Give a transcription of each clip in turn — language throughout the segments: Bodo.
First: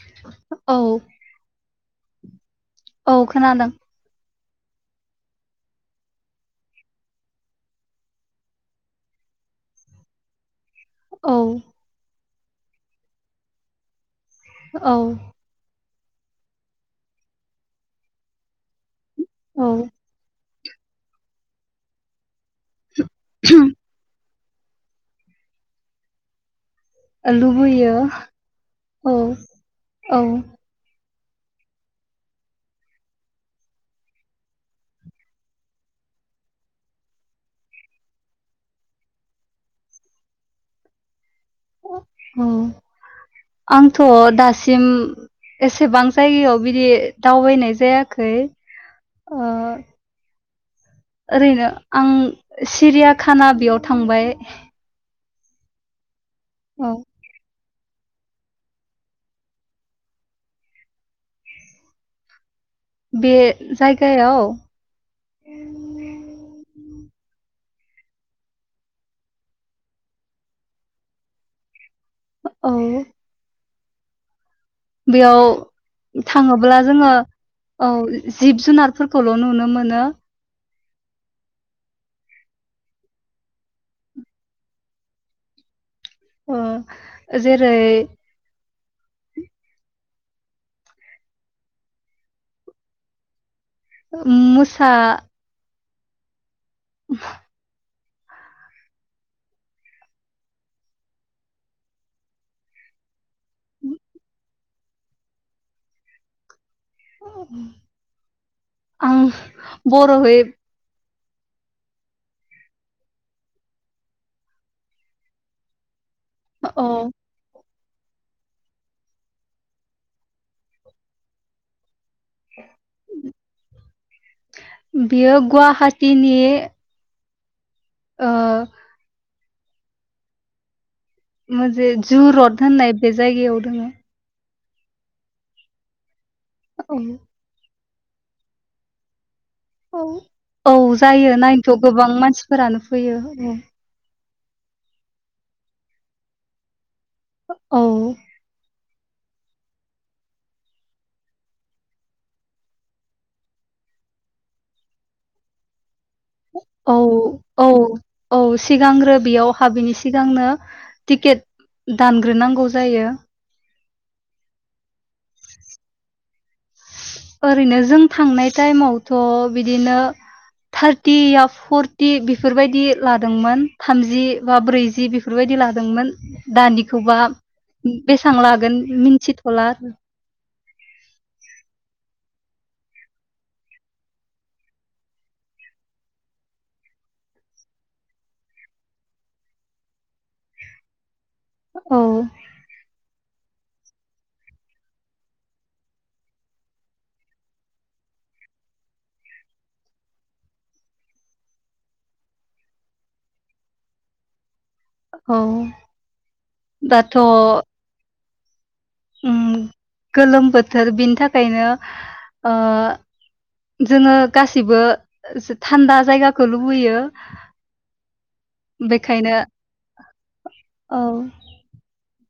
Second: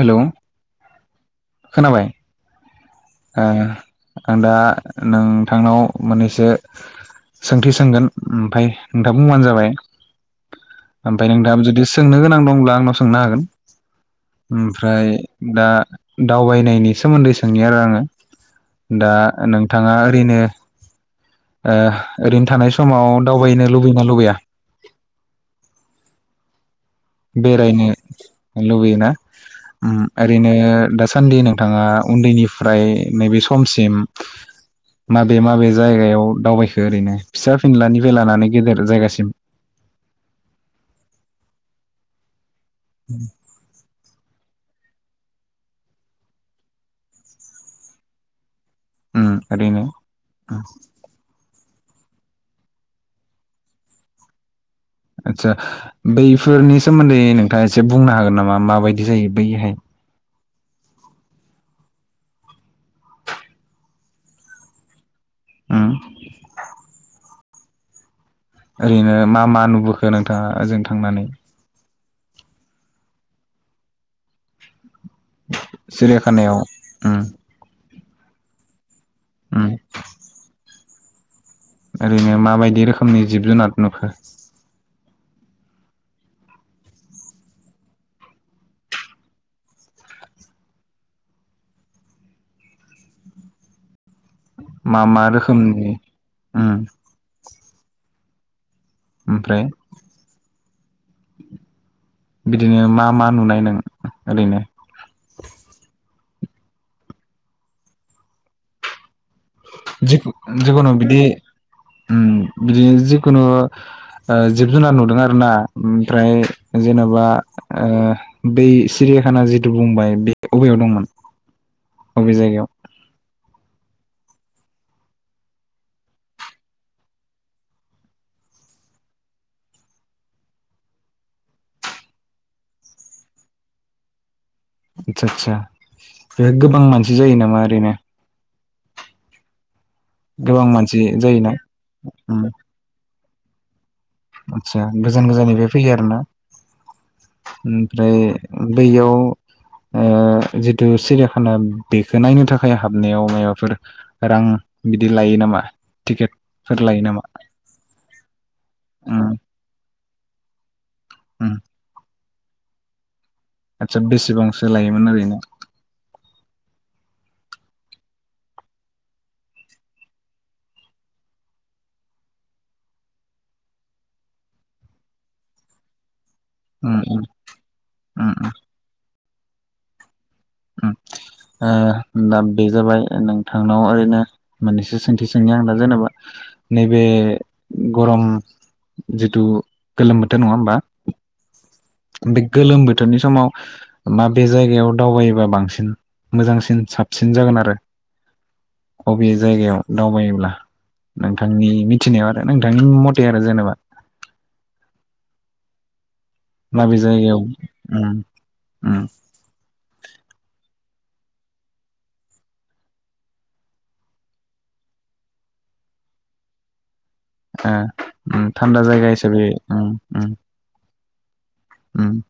हेलौ औ खोनाबाय? औ ओ खोनादों आं दा नोंथांनाव मोननैसो सोंथि सोंगोन ओमफाय नोंथाङा बुंबानो जाबाय आमफाय औ नोंथाङा जुदि सोंनो गोनां दं दंला आंनाव सोंनो हागोन औ ओमफ्राय दा दावबायनायनि सोमोन्दै सोंनि आरो आङो [inaudible] दा औ नोंथाङा ओरैनो ओ ओरैन थानाय समाव दावबायनो लुबैयो ना लुबैया? बेरायनो लुबैयो लुबैयोना औ ओम औ ओरैनो दासा सानदि नोंथाङा उन्दैनिफ्राय नैबे समसिम, माबे माबे जायगायाव दावबायखो ओरैनो फिसा फिनलानि निफायलानानै गेदेर जायगासिम। औ। आंथ दासि- सिम एसेबां जायगायाव बिदि दावबायनाय जायाखै। उम ओ। ओरैनो [inaudible] ओरैनो आं सिरियाखाना बेयाव थांबाय। आतसा बेै फोरनि औ सोमोन्दै नो। दा एसे बुंनो हागोन नामा माबायदि जायो बैहाय। बे जायगायाव? उम। ओरैनो मा मा नुबोखो नोंथाङा? ओजों थांनानै। औ। बेयाव सिरियाखानायाव थाङोब्ला जोङो। उम औ जिब जुनार फोरखौल उम नुनो मोनो। ओरैनो माबायदि रोखोमनि जिब जुनार नुखो? अ जेरै उ मोसा। मा मा रोखोमनि उम [unintelligible] ओमफ्राय बिदिनो मा। मा नुनाय नों ओरैनो। आं जि बर'यै जखुनु बिदि ओम बिदिनो जिखुनु जिब जुनार नुदों आरो ना? ओमफ्राय औ जेनेबा ओ बै सिरियाखाना जिहेथु बुंबाय बे बबेयाव दंमोन? अबि जायगायाव बियो गुवाहाटीनि। ओ मोनसे जु रड होननाय बे जायगायाव दोङो। आतसा आतसा। बे गोबां औ मानसि जायो नामा ओरैनो? औ गोबां औ मानसि जायो जायोना नायनोथ' गोबां मानसिफोरानो फैयो। उम। आतसा गोजान गोजाननिफ्राय फैयो आरोना? औ ओमफ्राय बैयाव ओ जिहेथु सिरियाखाना बेखौ नायनो थाखाय हाबनायाव मायबाफोर रां बिदि लायो नामा? टिकेटफोर औ लायो नामा औ औ सिगांग्रो उम बेयाव हाबिनि सिगांनो टिकेट उम दान ग्रोनांगौ जायो। आतसा बेसेबांसो लायोमोन ओरैनो? ओरैनो जों थांनाय टाइमावथ' बिदिनो थार्टि बा फर्टि बेफोरबायदि लादोंमोन थामजि बा ब्रैजि बेफोरबायदि लादोंमोन। उम उम दानिखौबा उम बेसेबां उम लागोन मिन्थि थला आरो ओम ओ दा बे जाबाय नोंथांनाव ओरैनो मोननैसो सोंथि सोंनि आं दा जेनेबा नैबे गरम जिथु गोलोम बोथोर नङा होमबा? औ बे गोलोम बोथोरनि समाव मा बे जायगायाव दावबायो बा बांसिन मोजांसिन साबसिन जागोन आरो। [inaudible] अबे जायगायाव दावबायोब्ला नोंथांनि मिथिनायाव आरो नोंथांनि मथे आरो जेनेबा। औ मासे जायगायाव ओम ओम गोलोम बोथोर बिनि थाखायनो ओ जोङो गासिबो थान्दा जायगाखौ लुबैयो आं ओम थान्दा जायगा बेखायनो हिसाबै ओम ओम औ ओम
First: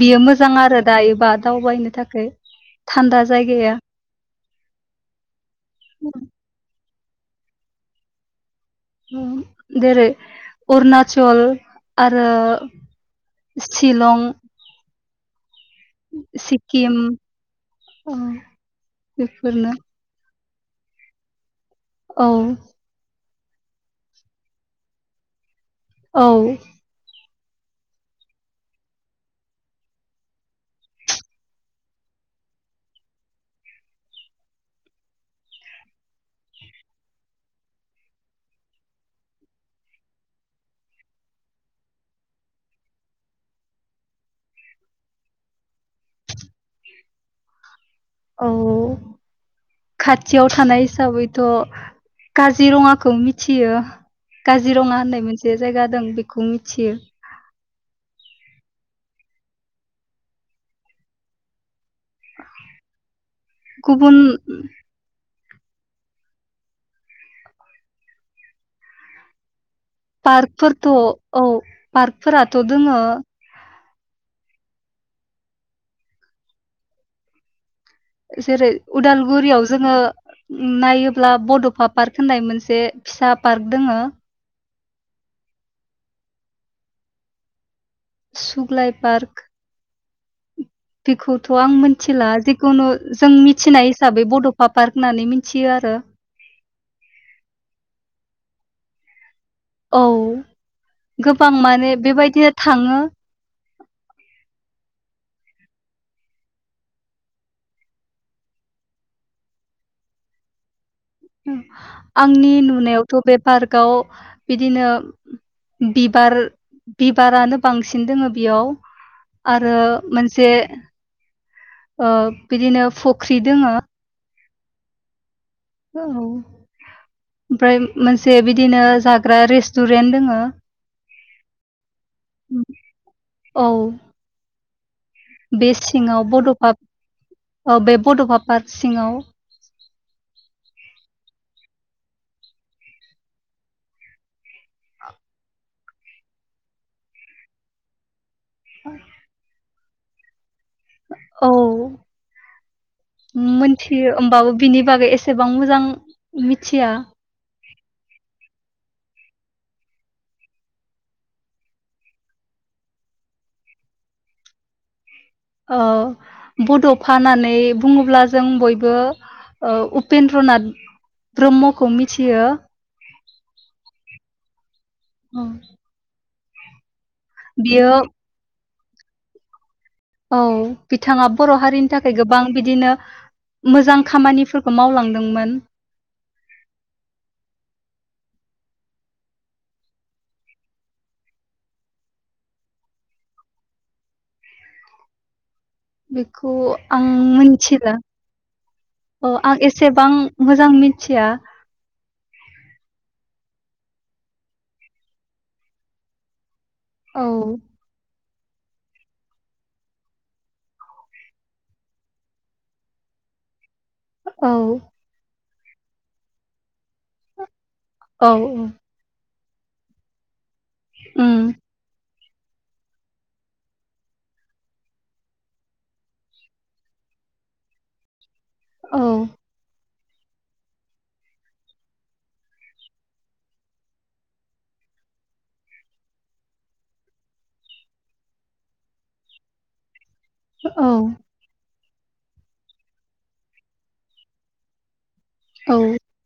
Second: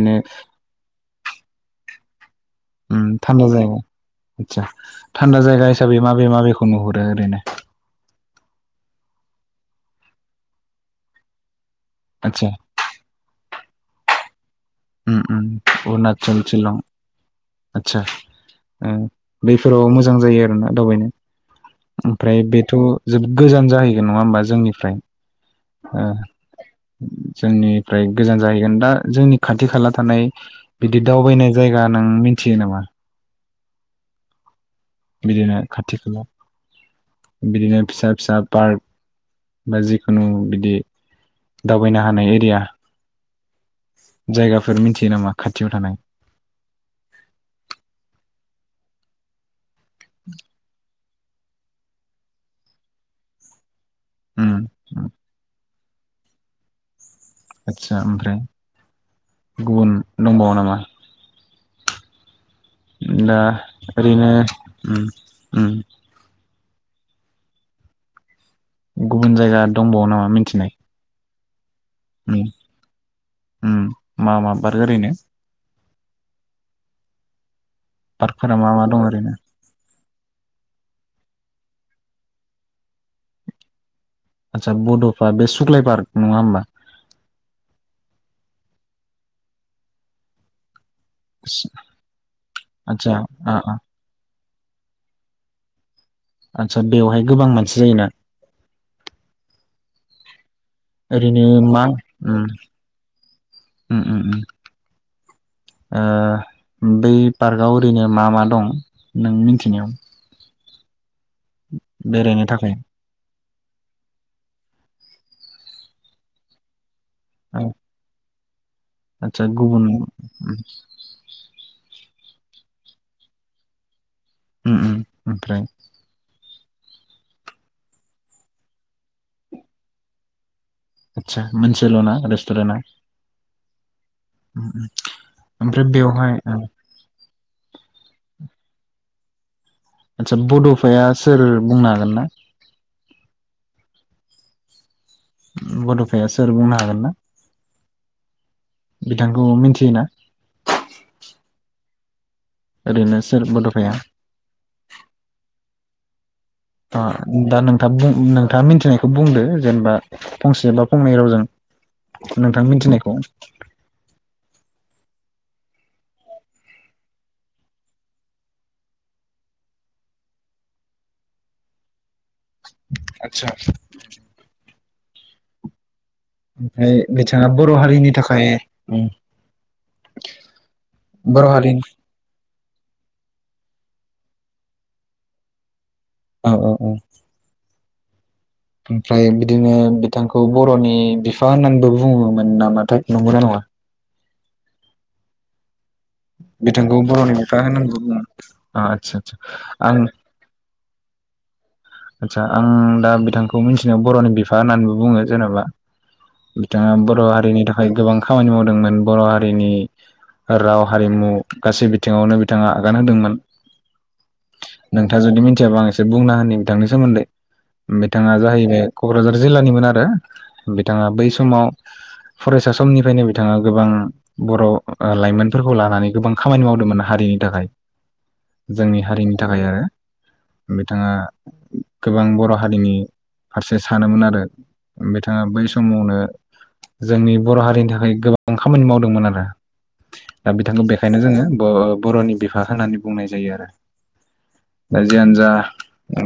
बियो मोजां आरो दायो बा दावबायनो थाखाय थान्दा जायगाया। आतसा थान्दा जाय गा हिसाबै माबे माबे खौ नुहुरो? दो ओरैनो जेरै अरुणाचल आरो आदसा शिलं उम उम अरुणाचल शिलं सिक्किम आचसा औ उम बेफोरनो बेफोराव मोजां जायो दावबायनो औ ओमफ्राय बेथ' जोब गोजान जाहैगोन नङा होमबा जोंनिफ्राय ओ औ जोंनिफ्राय गोजान जाहैगोन दा जोंनि खाथि खाला थानाय बिदि दावबायनाय जायगा नों मिथियो नामा? [inaudible] बिदिनो खाथि खाला, बिदिनो फिसा फिसा पार्क बा जिखुनु बिदि दावबायनो हानाय एरिया जायगाफोर मिनथियो नामा खाथियाव थानाय? औ खाथियाव थानाय हिसाबैथ' काजिरङाखौ मिथियो। उम काजिरङा होननाय मोनसे जायगा दं बेखौ मिथियो आदसा ओमफ्राय गुबुन दंबावो नामा? दा गुबुन ओरैनो ओम गुबुन जायगा दंबावो नामा मिथिनाय बारफोरथ' औ उम पार्कफोराथ' दोङो उम मा मा बार ओरैनो पार्कफोरा जेरै मा मा दं ओरैनो उदालगुरियाव जोङो नायोब ब्ला बड'फा पार्क होननाय मोनसे फिसा पार्क दङो आतसा बड'फा बे सुख्लाय पार्क नङा होमबा? सुग्लाय पार्क बेखौथ' आं मोनथिला जिखुनु जों आदसा मिथिनाय हिसाबै बड' बा पार्क होननानै मिनथियो आरो। आतसा बेवहाय गोबां मानसि जायोना औ ओरैनो गोबां मा माने ओम बेबायदिनो थाङो ओम ओम ओ बै पार्कआव ओरैनो मा मा दं नों मिनथिनायाव आंनि थाखाय नुनायावथ' बे पार्कआव बिदिनो बिबार बिबारानो औ बांसिन दङ। बेयाव आदसा आरो गुबुन मोनसे बिदिनो फख्रि दोङो ओम ओम औ ओमफ्राय मोनसे बिदिनो जाग्रा रेस्टुरेन्ट दङो आतसा मोनसेल' ना रेस्टुरेन्टआ औ बे ओमफ्राय सिङाव बेवहाय ओं बड'फा औ बे बड'फा पार्क सिङाव आतसा बड'फाया सोर बुंनो हागोन ना? बड'फाया सोर बुंनो हागोन ना? बिथांखौ मिनथि मिथियोना? औ। ओरैनो सोर बड'फाया मिथियो ओमबाबो बिनि बागै एसेबां मोजां [inaudible] अ दा नों था बुं नोंथाङा मिथिनायखौ बुंदो जेनेबा फंसेबा फंनै रावजों नोंथां मिथिनायखौ। ओ बड'फा होननानै बुङोब्ला जों बयबो ओ उपेन्द्रनाथ ब्रह्मखौ मिथियो। आतसा। [inaudible] औ। ओमफाय बिथाङा बर' हारिनि थाखाय उम औ बिथाङा बर' हारिनि थाखाय गोबां बिदिनो मोजां खामानिफोरखौ मावलांदोंमोन। औ औ औ। ओमफ्राय बिदिनो बिथांखौ बर'नि बिफा होननानैबो बुङोमोन नामाथाय नंगौना नङा? बेखौ बिथांखौ आं बर'नि बिफा मिथिला होननानैबो बुङो आदसा अ आदसा आं एसेबां मोजां मिन थिया आतसा आं दा बिथांखौ मिथिनायाव बर'नि बिफा होननानैबो बुङो जेन'बा। बिथाङा बर' औ हारिनि थाखाय गोबां खामानि मावदोंमोन बर' हारिनि राव हारिमु गासै बिथिङावनो बिथाङा आगान होदोंमोन। औ नोंथाङा जुदि याबा आं एसे बुंना होनि बिथांनि सोमोन्दै औ बिथाङा जाहैबाय क'क्राझार जिल्लानिमोन आरो बिथाङा बै उम समाव फरायसा समनिफ्रायनो बिथाङा गोबां बर' ओ लाइमोनफोरखौ लानानै गोबां खामानि मावदोंमोन हारिनि थाखाय। जोंनि औ हारिनि थाखाय आरो। बिथाङा गोबां बर' हारिनि फारसे सानोमोन आरो बिथाङा बै समवनो जोंनि बर' हारिनि थाखाय गोबां खामानि मावदोंमोन आरो। ओ बिथांखौ औ बेखायनो जोङो ब' बर'नि बिफा होननानै बुंनाय जायो आरो। दा जियानोजा औ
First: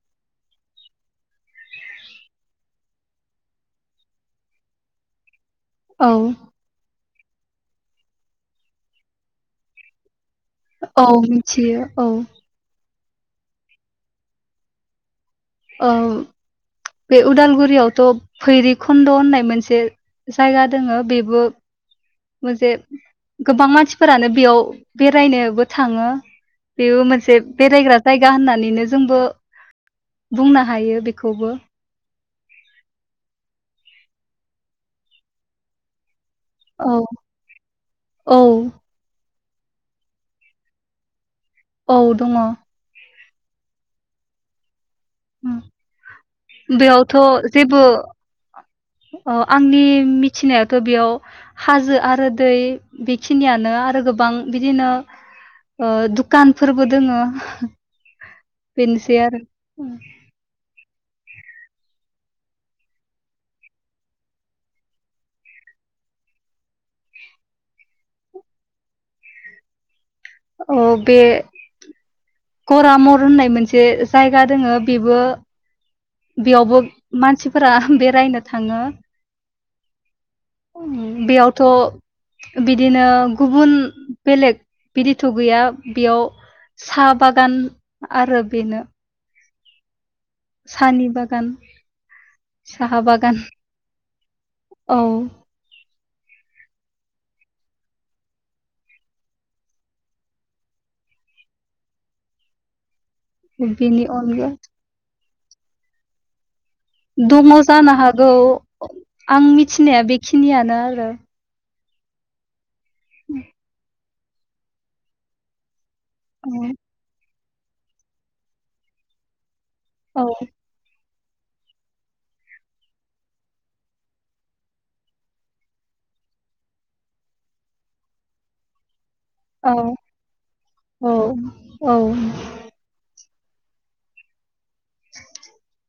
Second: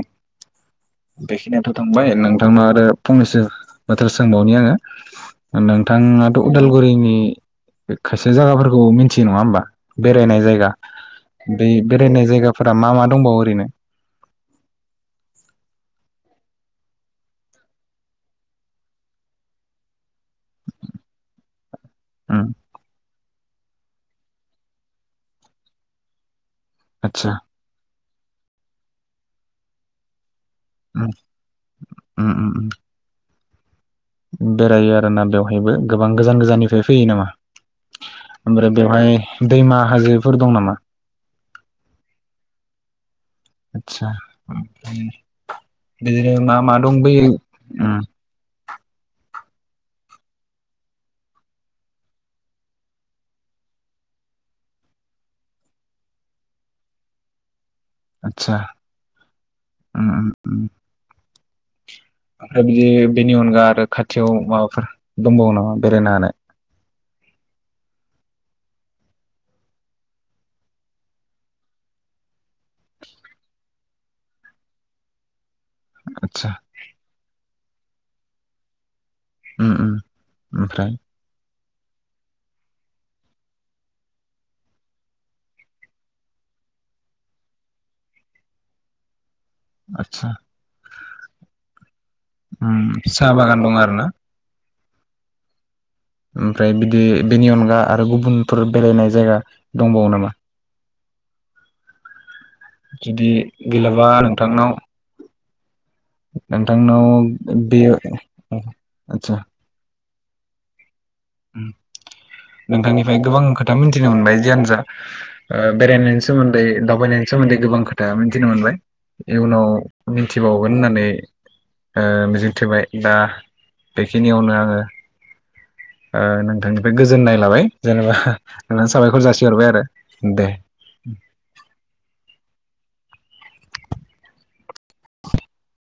बेखिनियाथ' थांबाय नोंथांनाव आरो फंनैसो बाथ्रा सोंबावनि आङो ओ औ नोंथाङाथ' उदालगुरिनि ए बे खायसे जागाफोरखौ मिनथियो नङा होम्बा बे होनाय जायगा औ बे मिथियो औ बेरायनाय जायगाफोरा मा मा? दंबावो ओरैनो ओं बे उदालगुरियावथ' भैरिखुन्द' होननाय मोनसे जायगा दोङो बेबो मोजे गोबां मानसिफोरानो बेयाव बेरायनोबो थाङो। बेबो आतसा मोनसे बेरायग्रा जायगा होननानैनो जोंबो बुंनो हायो उम बेखौबो। उम उम उम उम बेरायो आरोना बेवहायबो गोबां गोजान गोजाननिफ्राय औ फैयो नामा औ ओमफ्राय बेवहाय दैमा हाजोफोर दं नामा? औ दङ। आतसा उम बिदिनो उम। [unintelligible] बिदिनो मा मा दंबोयो बेयावथ' उम अ आंनि मिथिनायाथ' बेयाव हाजो आरो दै बेखिनियानो आरो गोबां बिदिनो ओ दुकानफोरबो दोङो। आतसा बेनोसै आरो उम उम उम ओमफ्राय बियो बेनि अनगा आरो खाथियाव माबाफोर दंबावो नामा बेरायनो हानाय? औ बे करामर होननाय मोनसे जायगा दोङो बेबो आतसा बेयावबो मानसि फोरा बेरायनो थाङो। उम उम उम ओमफ्राय बेयाव थ' बिदिनो गुबुन बेलेग बिदिथ' गैया बेयाव साहा बागान आरो बेनो आस सा साहानि बागान उम साहा बागान दं आरो ना? औ ओमफ्राय बिदि बेनि अनगा आरो गुबुनफोर बेरायनाय जायगा दंबावो नामा? जुदि बेनि गैलाबा अनगा नोंथांनाव नोंथांनाव बे दंङोजानो हागौ आदसा आं मिथिनाया बे खिनियानो आरो उम [unintelligible] नोंथांनिफ्राय गोबां खोथा मिनथि थिना मोनबाय जियानो जा ओ बेरायनायनि सोमोन्दै दावबायनायनि सोमोन्दै गोबां खोथा मिनथिनो मोनबाय इयुनाव औ मिनथिबावगोन होननानै ओ मिजिं थिबाय दा बेखिनियावनो आंङो ओ नोंथांनिफाय गोजोननाय लाबाय जेनेबा ओ ज साबायखर जासिहरबाय औ आरो दे औ औ [inaudible]